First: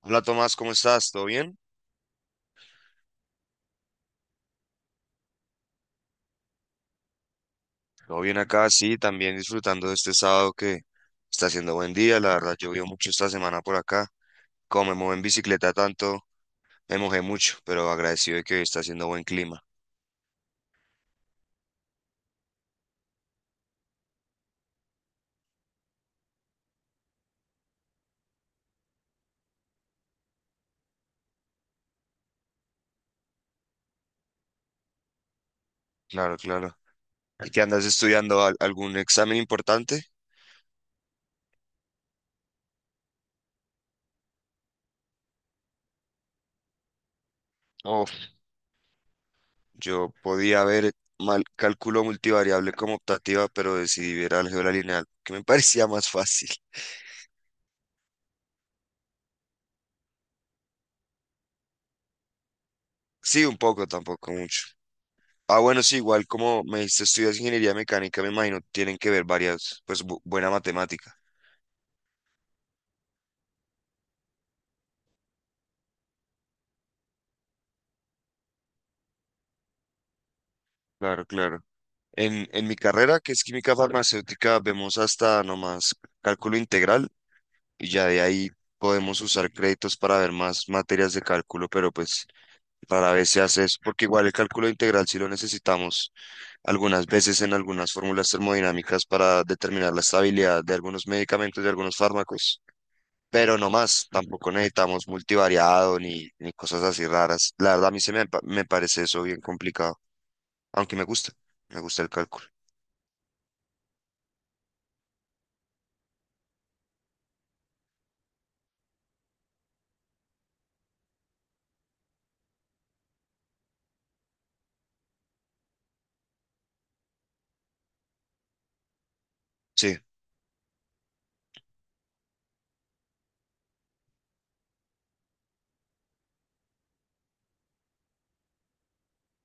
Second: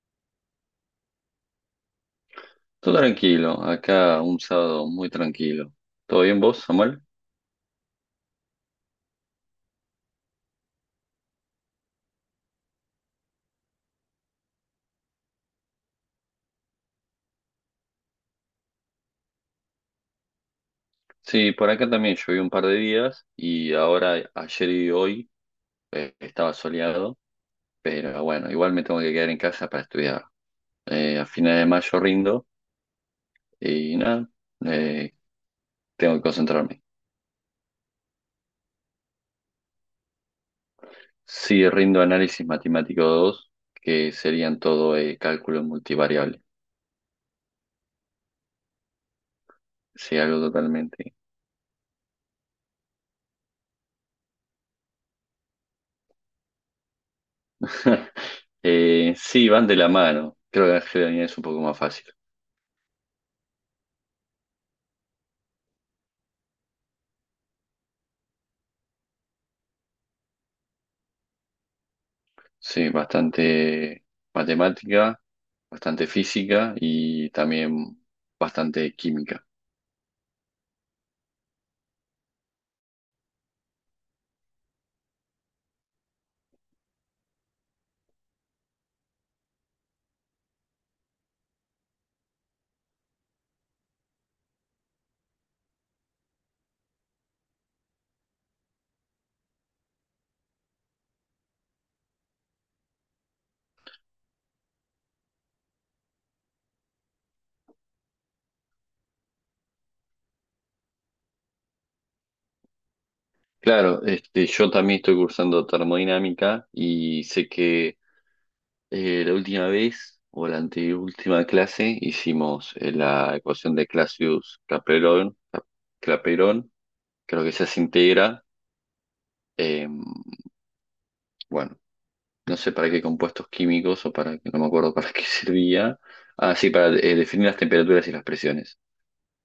Hola Tomás, ¿cómo estás? ¿Todo bien? Todo tranquilo, acá un sábado muy tranquilo. ¿Todo bien vos, Samuel? Todo bien acá, sí, también disfrutando de este sábado que está haciendo buen día. La verdad, llovió mucho esta semana por acá. Como me mojé en bicicleta tanto, me mojé mucho, pero agradecido de que hoy está haciendo buen clima. Sí, por acá también llovió un par de días y ahora ayer y hoy estaba soleado, pero bueno, igual me tengo que quedar en casa para estudiar. A finales de mayo rindo y nada, eh, tengo que Claro, claro. concentrarme. ¿Y qué andas estudiando? ¿Algún examen importante? Sí, rindo análisis matemático 2, que serían todo cálculo multivariable. Uf, yo Sí, algo podía ver totalmente. mal cálculo multivariable como optativa, pero decidí ver álgebra lineal, que me parecía más fácil. Sí, van de la mano. Creo que la es un poco más fácil. Sí, un poco, tampoco mucho. Ah, bueno, sí, igual como me dijiste, estudias ingeniería mecánica, me imagino, tienen que ver varias, pues buena matemática. Sí, bastante matemática, bastante física y también bastante química. Claro, claro. En mi carrera, que es química farmacéutica, vemos hasta nomás cálculo integral y ya de ahí podemos usar créditos para ver más materias de cálculo, pero pues rara vez se hace eso, porque igual el cálculo integral sí lo necesitamos algunas veces en algunas fórmulas termodinámicas para determinar la estabilidad de algunos medicamentos, de algunos fármacos. Pero no más, tampoco necesitamos multivariado ni cosas así raras. La verdad, a mí se me, me parece eso bien complicado, aunque me gusta el cálculo. Claro, este, yo también estoy cursando termodinámica y sé que la última vez o la anteúltima clase hicimos la ecuación de Clausius-Clapeyron, Clapeyron, creo que esa se integra. eh, Sí, bueno, no sé para qué compuestos químicos o para, no me acuerdo para qué servía. Ah, sí, para definir las temperaturas y las presiones.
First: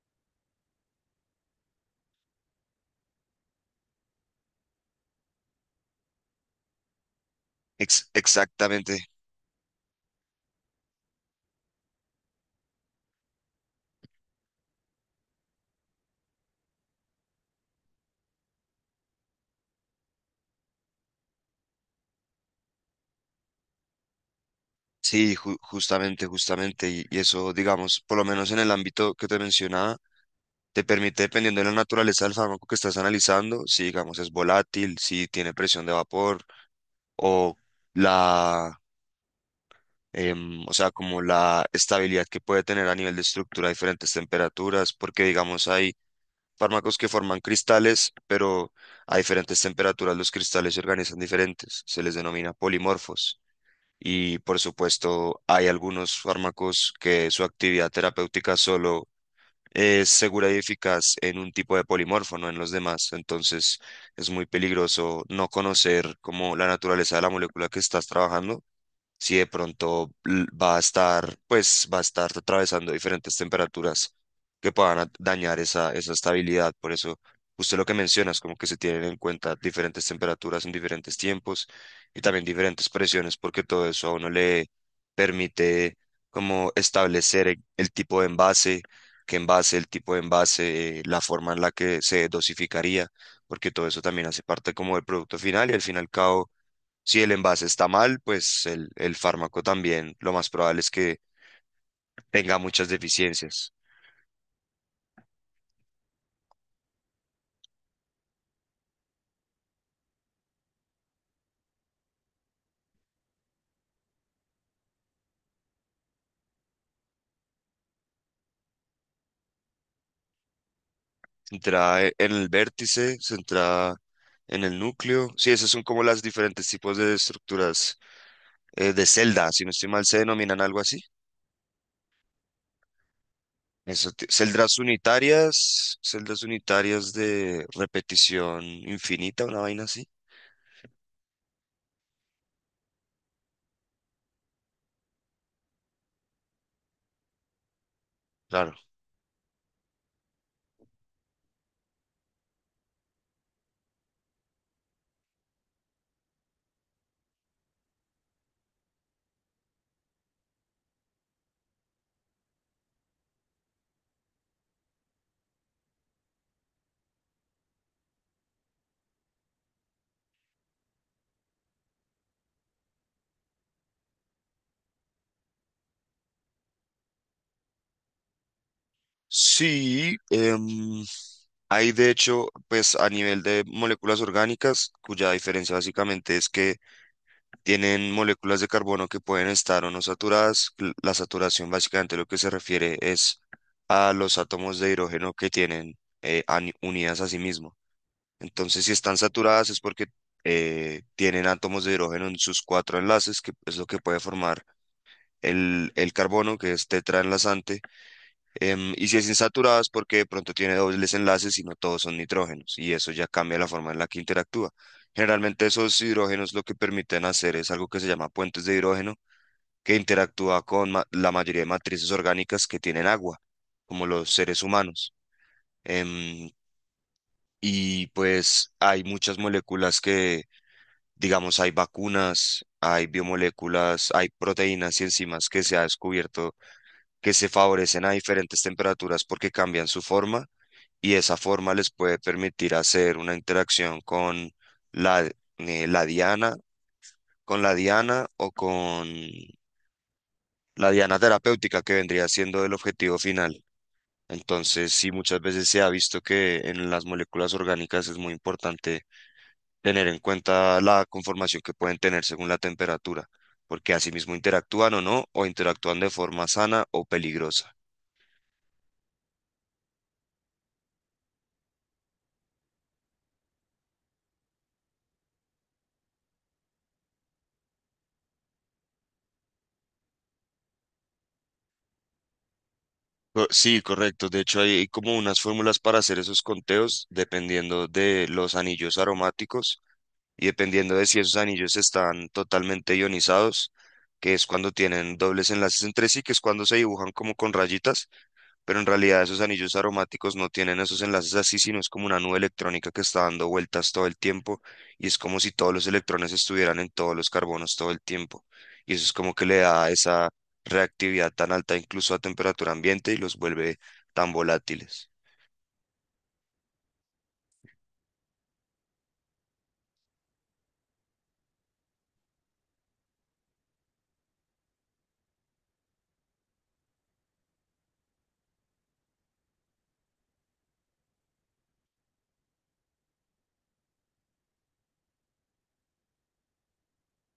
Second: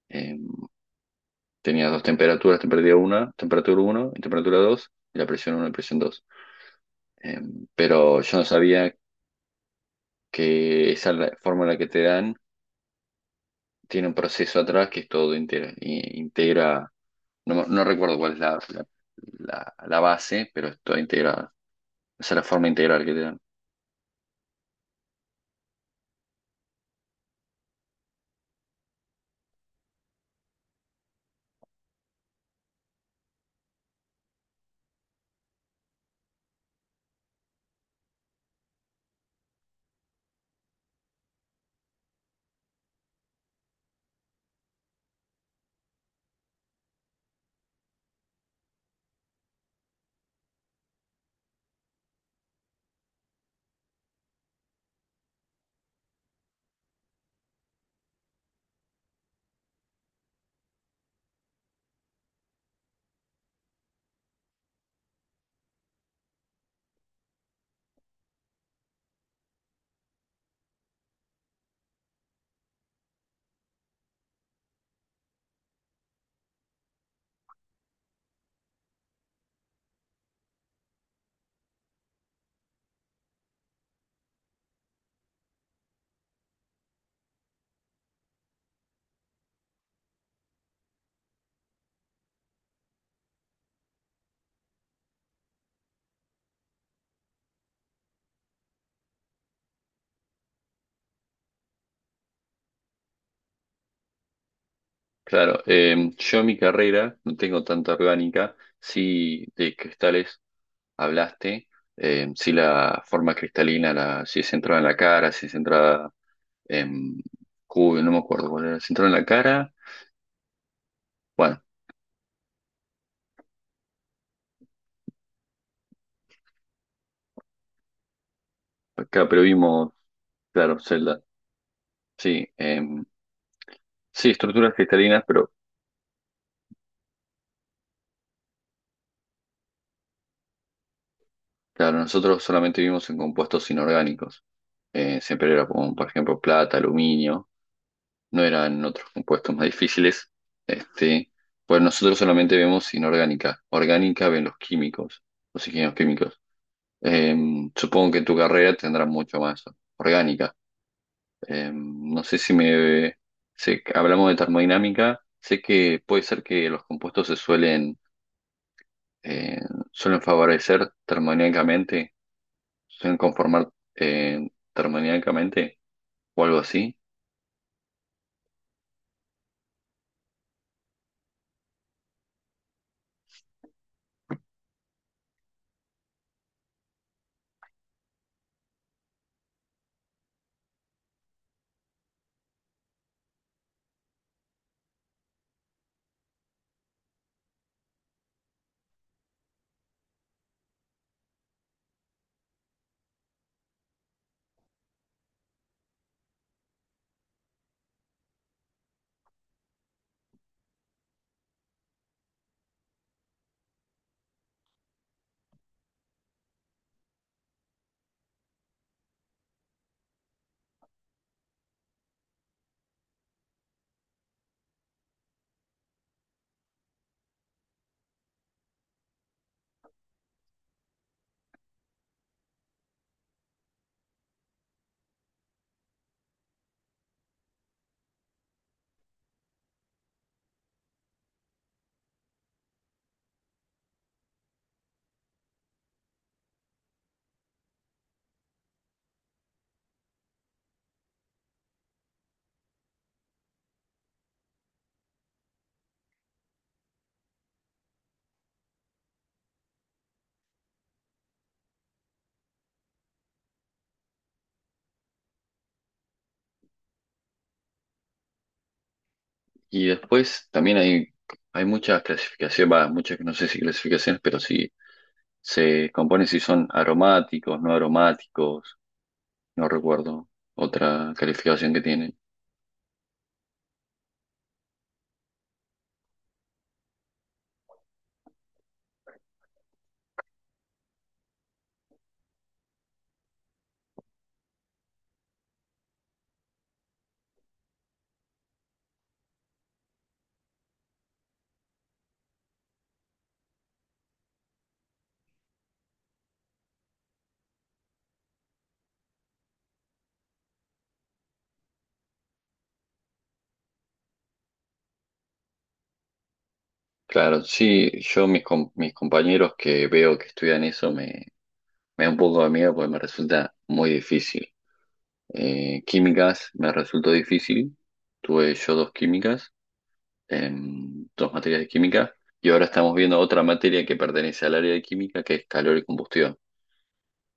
eh, Tenías dos temperaturas, temperatura uno y temperatura 2 y la presión uno y presión dos. Eh, pero yo no sabía exactamente, que esa fórmula que te dan tiene un proceso atrás que es todo integra no, no recuerdo cuál es la base, pero es toda integrada. Esa es la forma integral que te dan. sí, justamente, justamente, y eso, digamos, por lo menos en el ámbito que te mencionaba, te permite, dependiendo de la naturaleza del fármaco que estás analizando, si, digamos, es volátil, si tiene presión de vapor o la... o sea, como la estabilidad que puede tener a nivel de estructura a diferentes temperaturas, porque digamos hay fármacos que forman cristales, pero a diferentes temperaturas los cristales se organizan diferentes. Se les denomina polimorfos. Y por supuesto, hay algunos fármacos que su actividad terapéutica solo es segura y eficaz en un tipo de polimorfo, no en los demás. Entonces, es muy peligroso no conocer como la naturaleza de la molécula que estás trabajando si de pronto va a estar, pues va a estar atravesando diferentes temperaturas que puedan dañar esa, esa estabilidad. Por eso, usted lo que mencionas, como que se tienen en cuenta diferentes temperaturas en diferentes tiempos y también diferentes presiones, porque todo eso a uno le permite como establecer el tipo de envase, qué envase, el tipo de envase, la forma en la que se dosificaría, porque todo eso también hace parte como del producto final y al fin y al cabo si el envase está mal, pues el fármaco también lo más probable es que tenga muchas deficiencias. Claro, yo en mi carrera no tengo tanta orgánica, sí de cristales hablaste, si la forma cristalina, la, si es centrada en la cara, si es centrada em, Cubo, no me acuerdo cuál era, central en la cara. Bueno, Entra e, en el vértice, se entra en el núcleo. Sí, esos son como las diferentes tipos de estructuras de acá, pero celda, si no estoy vimos, mal, se denominan claro, algo así. Zelda. Sí, Eso sí, estructuras cristalinas, pero celdas unitarias de repetición infinita, una vaina así. claro, nosotros solamente vimos en compuestos inorgánicos. Siempre era como, por ejemplo, plata, aluminio, no Claro. eran otros compuestos más difíciles. Este, pues nosotros solamente vemos inorgánica. Orgánica ven los químicos, los ingenieros químicos. Em, supongo que en tu carrera tendrás mucho más orgánica. No sé si me... sé que hablamos de termodinámica, sé que puede ser que los compuestos eh, suelen favorecer termodinámicamente, suelen conformar termodinámicamente o algo así. Sí, hay de hecho, pues a nivel de moléculas orgánicas, cuya diferencia básicamente es que tienen moléculas de carbono que pueden estar o no saturadas. La saturación básicamente lo que se refiere es a los átomos de hidrógeno que tienen unidas a sí mismos. Entonces, si están saturadas es porque tienen átomos de hidrógeno en sus cuatro enlaces, que es lo que puede formar el carbono, que es tetraenlazante. Y si es insaturada es porque de pronto tiene dobles enlaces y no todos son nitrógenos. Y eso ya cambia la forma en la que interactúa. Generalmente esos hidrógenos lo que permiten hacer es algo que se llama puentes de hidrógeno, que interactúa con la mayoría de matrices orgánicas que tienen agua, como los seres humanos. Em, y pues hay muchas moléculas que digamos, hay vacunas, hay biomoléculas, hay proteínas y enzimas que se ha descubierto que se favorecen a diferentes temperaturas porque cambian su forma y esa forma les puede permitir hacer una interacción con la, la diana, con la diana o con la diana terapéutica que vendría siendo el objetivo final. Entonces, sí, muchas veces se ha visto que en las moléculas orgánicas es muy importante tener en cuenta la conformación que pueden tener según la temperatura, porque asimismo interactúan o no, o interactúan de forma sana o peligrosa. Y después también hay muchas clasificaciones, va, muchas, no sé si clasificaciones, pero sí se componen si son aromáticos, no recuerdo otra calificación que tiene. Sí, correcto. De hecho, hay como unas fórmulas para hacer esos conteos dependiendo de los anillos aromáticos y dependiendo de si esos anillos están totalmente ionizados, que es cuando tienen dobles enlaces entre sí, que es cuando se dibujan como con rayitas pero en realidad esos anillos aromáticos no tienen esos enlaces así, sino es como una nube electrónica que está dando vueltas todo el tiempo y es como si todos los electrones estuvieran en todos los carbonos todo el tiempo. Y eso es como que le da esa reactividad tan alta incluso a temperatura ambiente y los vuelve tan volátiles. Claro, sí, mis compañeros que veo que estudian me da un poco de miedo porque me resulta muy difícil. Químicas me resultó difícil, tuve yo dos químicas, em, dos materias de química, y ahora estamos viendo otra materia que pertenece al área de química que es calor y combustión,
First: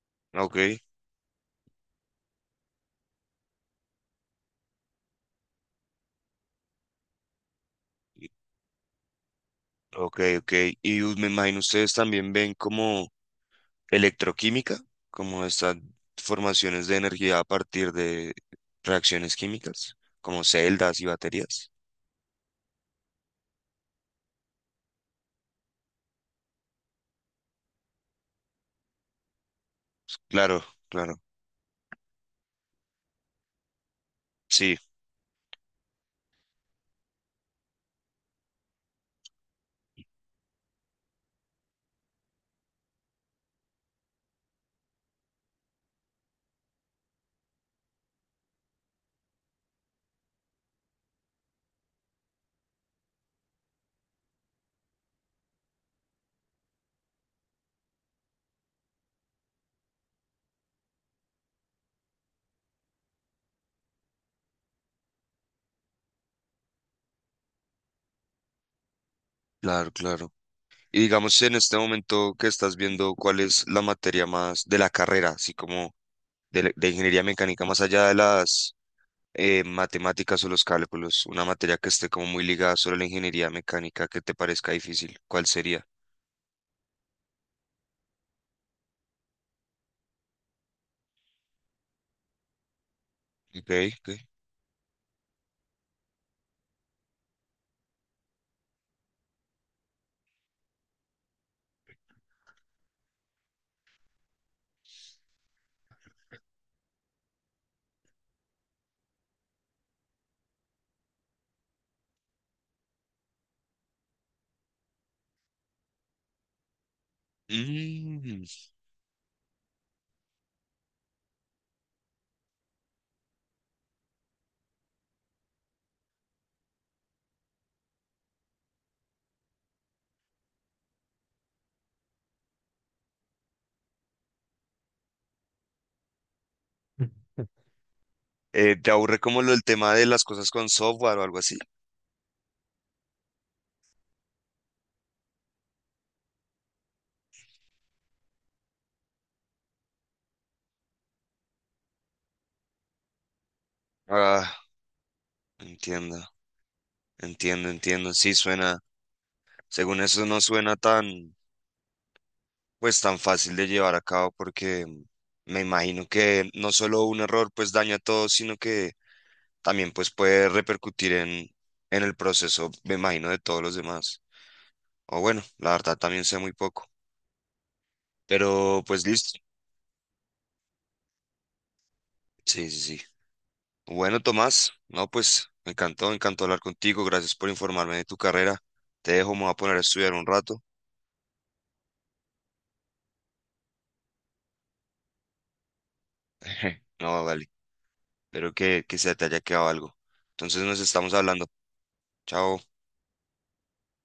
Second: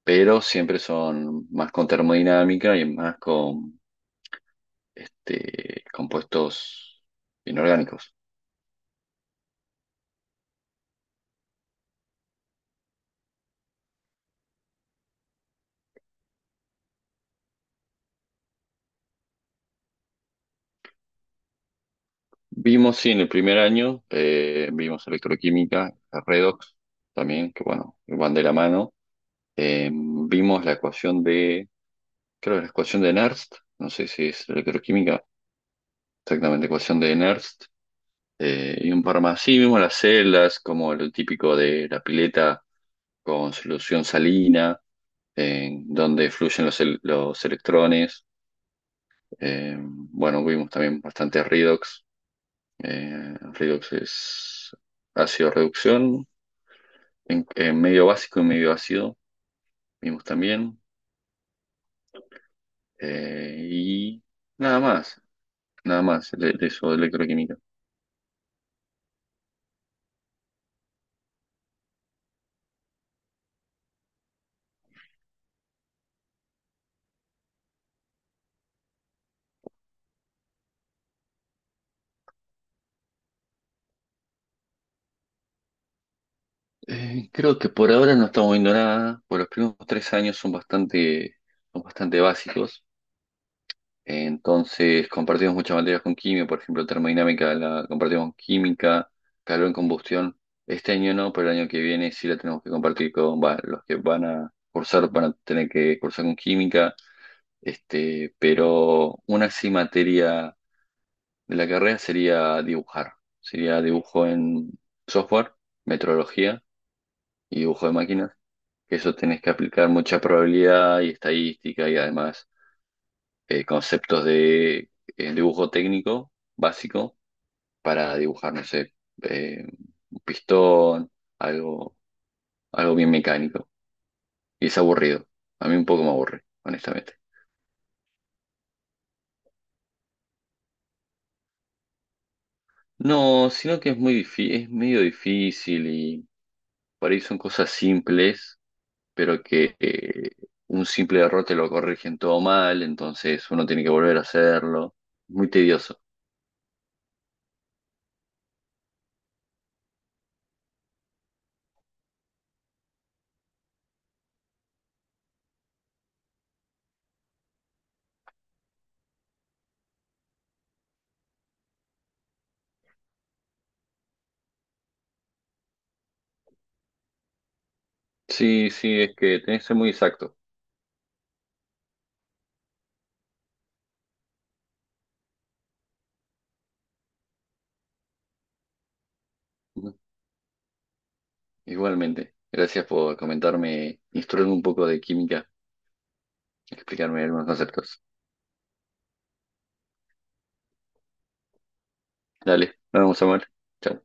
pero Ok, siempre son más con termodinámica y más con este, compuestos inorgánicos. y- ok, ok. Y me imagino ustedes también ven como electroquímica, como estas formaciones de energía a partir de reacciones químicas, como celdas y baterías. Vimos, sí, en el primer año, vimos electroquímica, redox también, que bueno, van de la mano. Claro, Vimos la claro, ecuación de, creo que la ecuación de Nernst, no sé si es sí, electroquímica, exactamente, ecuación de Nernst, y un par más. Sí, vimos las celdas, como el típico de la pileta con solución salina, en donde fluyen los electrones. Bueno, vimos también bastante redox. Redox es ácido reducción, en medio básico y medio ácido vimos también. Y nada más, de eso, de electroquímica. claro, claro. Y digamos, en este momento que estás viendo, ¿cuál es la materia más de la carrera, así como de, de ingeniería mecánica, más allá de las matemáticas o los cálculos, una materia que esté como muy ligada solo a la ingeniería mecánica que te parezca difícil, ¿cuál sería? Creo que por ahora no estamos viendo nada, por los primeros tres años son bastante básicos. Ok, ok. Entonces compartimos muchas materias con química, por ejemplo, termodinámica la compartimos con química, calor en combustión. Este año no, pero el año que viene sí la tenemos que compartir con, va, los que van a cursar, van a tener que cursar con química. Este, pero una sí materia de la carrera sería dibujar. Sería dibujo en software, metrología y dibujo de máquinas. Mm. Que eso tenés que aplicar mucha probabilidad y estadística y además conceptos de dibujo técnico básico para dibujar, no sé, eh, un pistón, algo, algo bien mecánico. Y es aburrido. A mí un poco me aburre, honestamente. ¿Te aburre como lo del tema de las cosas con software o algo así? No, sino que es muy difícil, es medio difícil. Por ahí son cosas simples, pero que un simple error te lo corrigen todo mal, entonces uno tiene que volver a Ah, hacerlo. Muy tedioso. entiendo, entiendo, entiendo. Sí, suena, según eso no suena tan... pues tan fácil de llevar a cabo porque mm, me imagino que no solo un error pues daña a todos, sino que también pues puede repercutir en el proceso, me imagino, de todos los demás. O bueno, la verdad también sé muy poco, Sí, pero sí, pues es listo. que tenés que ser muy exacto. Sí, sí, sí. Bueno, Tomás, no, pues me encantó hablar contigo, gracias por informarme de tu carrera. Te dejo, me voy a poner a Ujú. estudiar un rato. Igualmente, gracias por comentarme, instruirme un poco de química, explicarme No, algunos vale, conceptos. espero que se te haya quedado algo. Entonces nos estamos hablando. Chao. Dale, nos vemos, Samuel. Chao.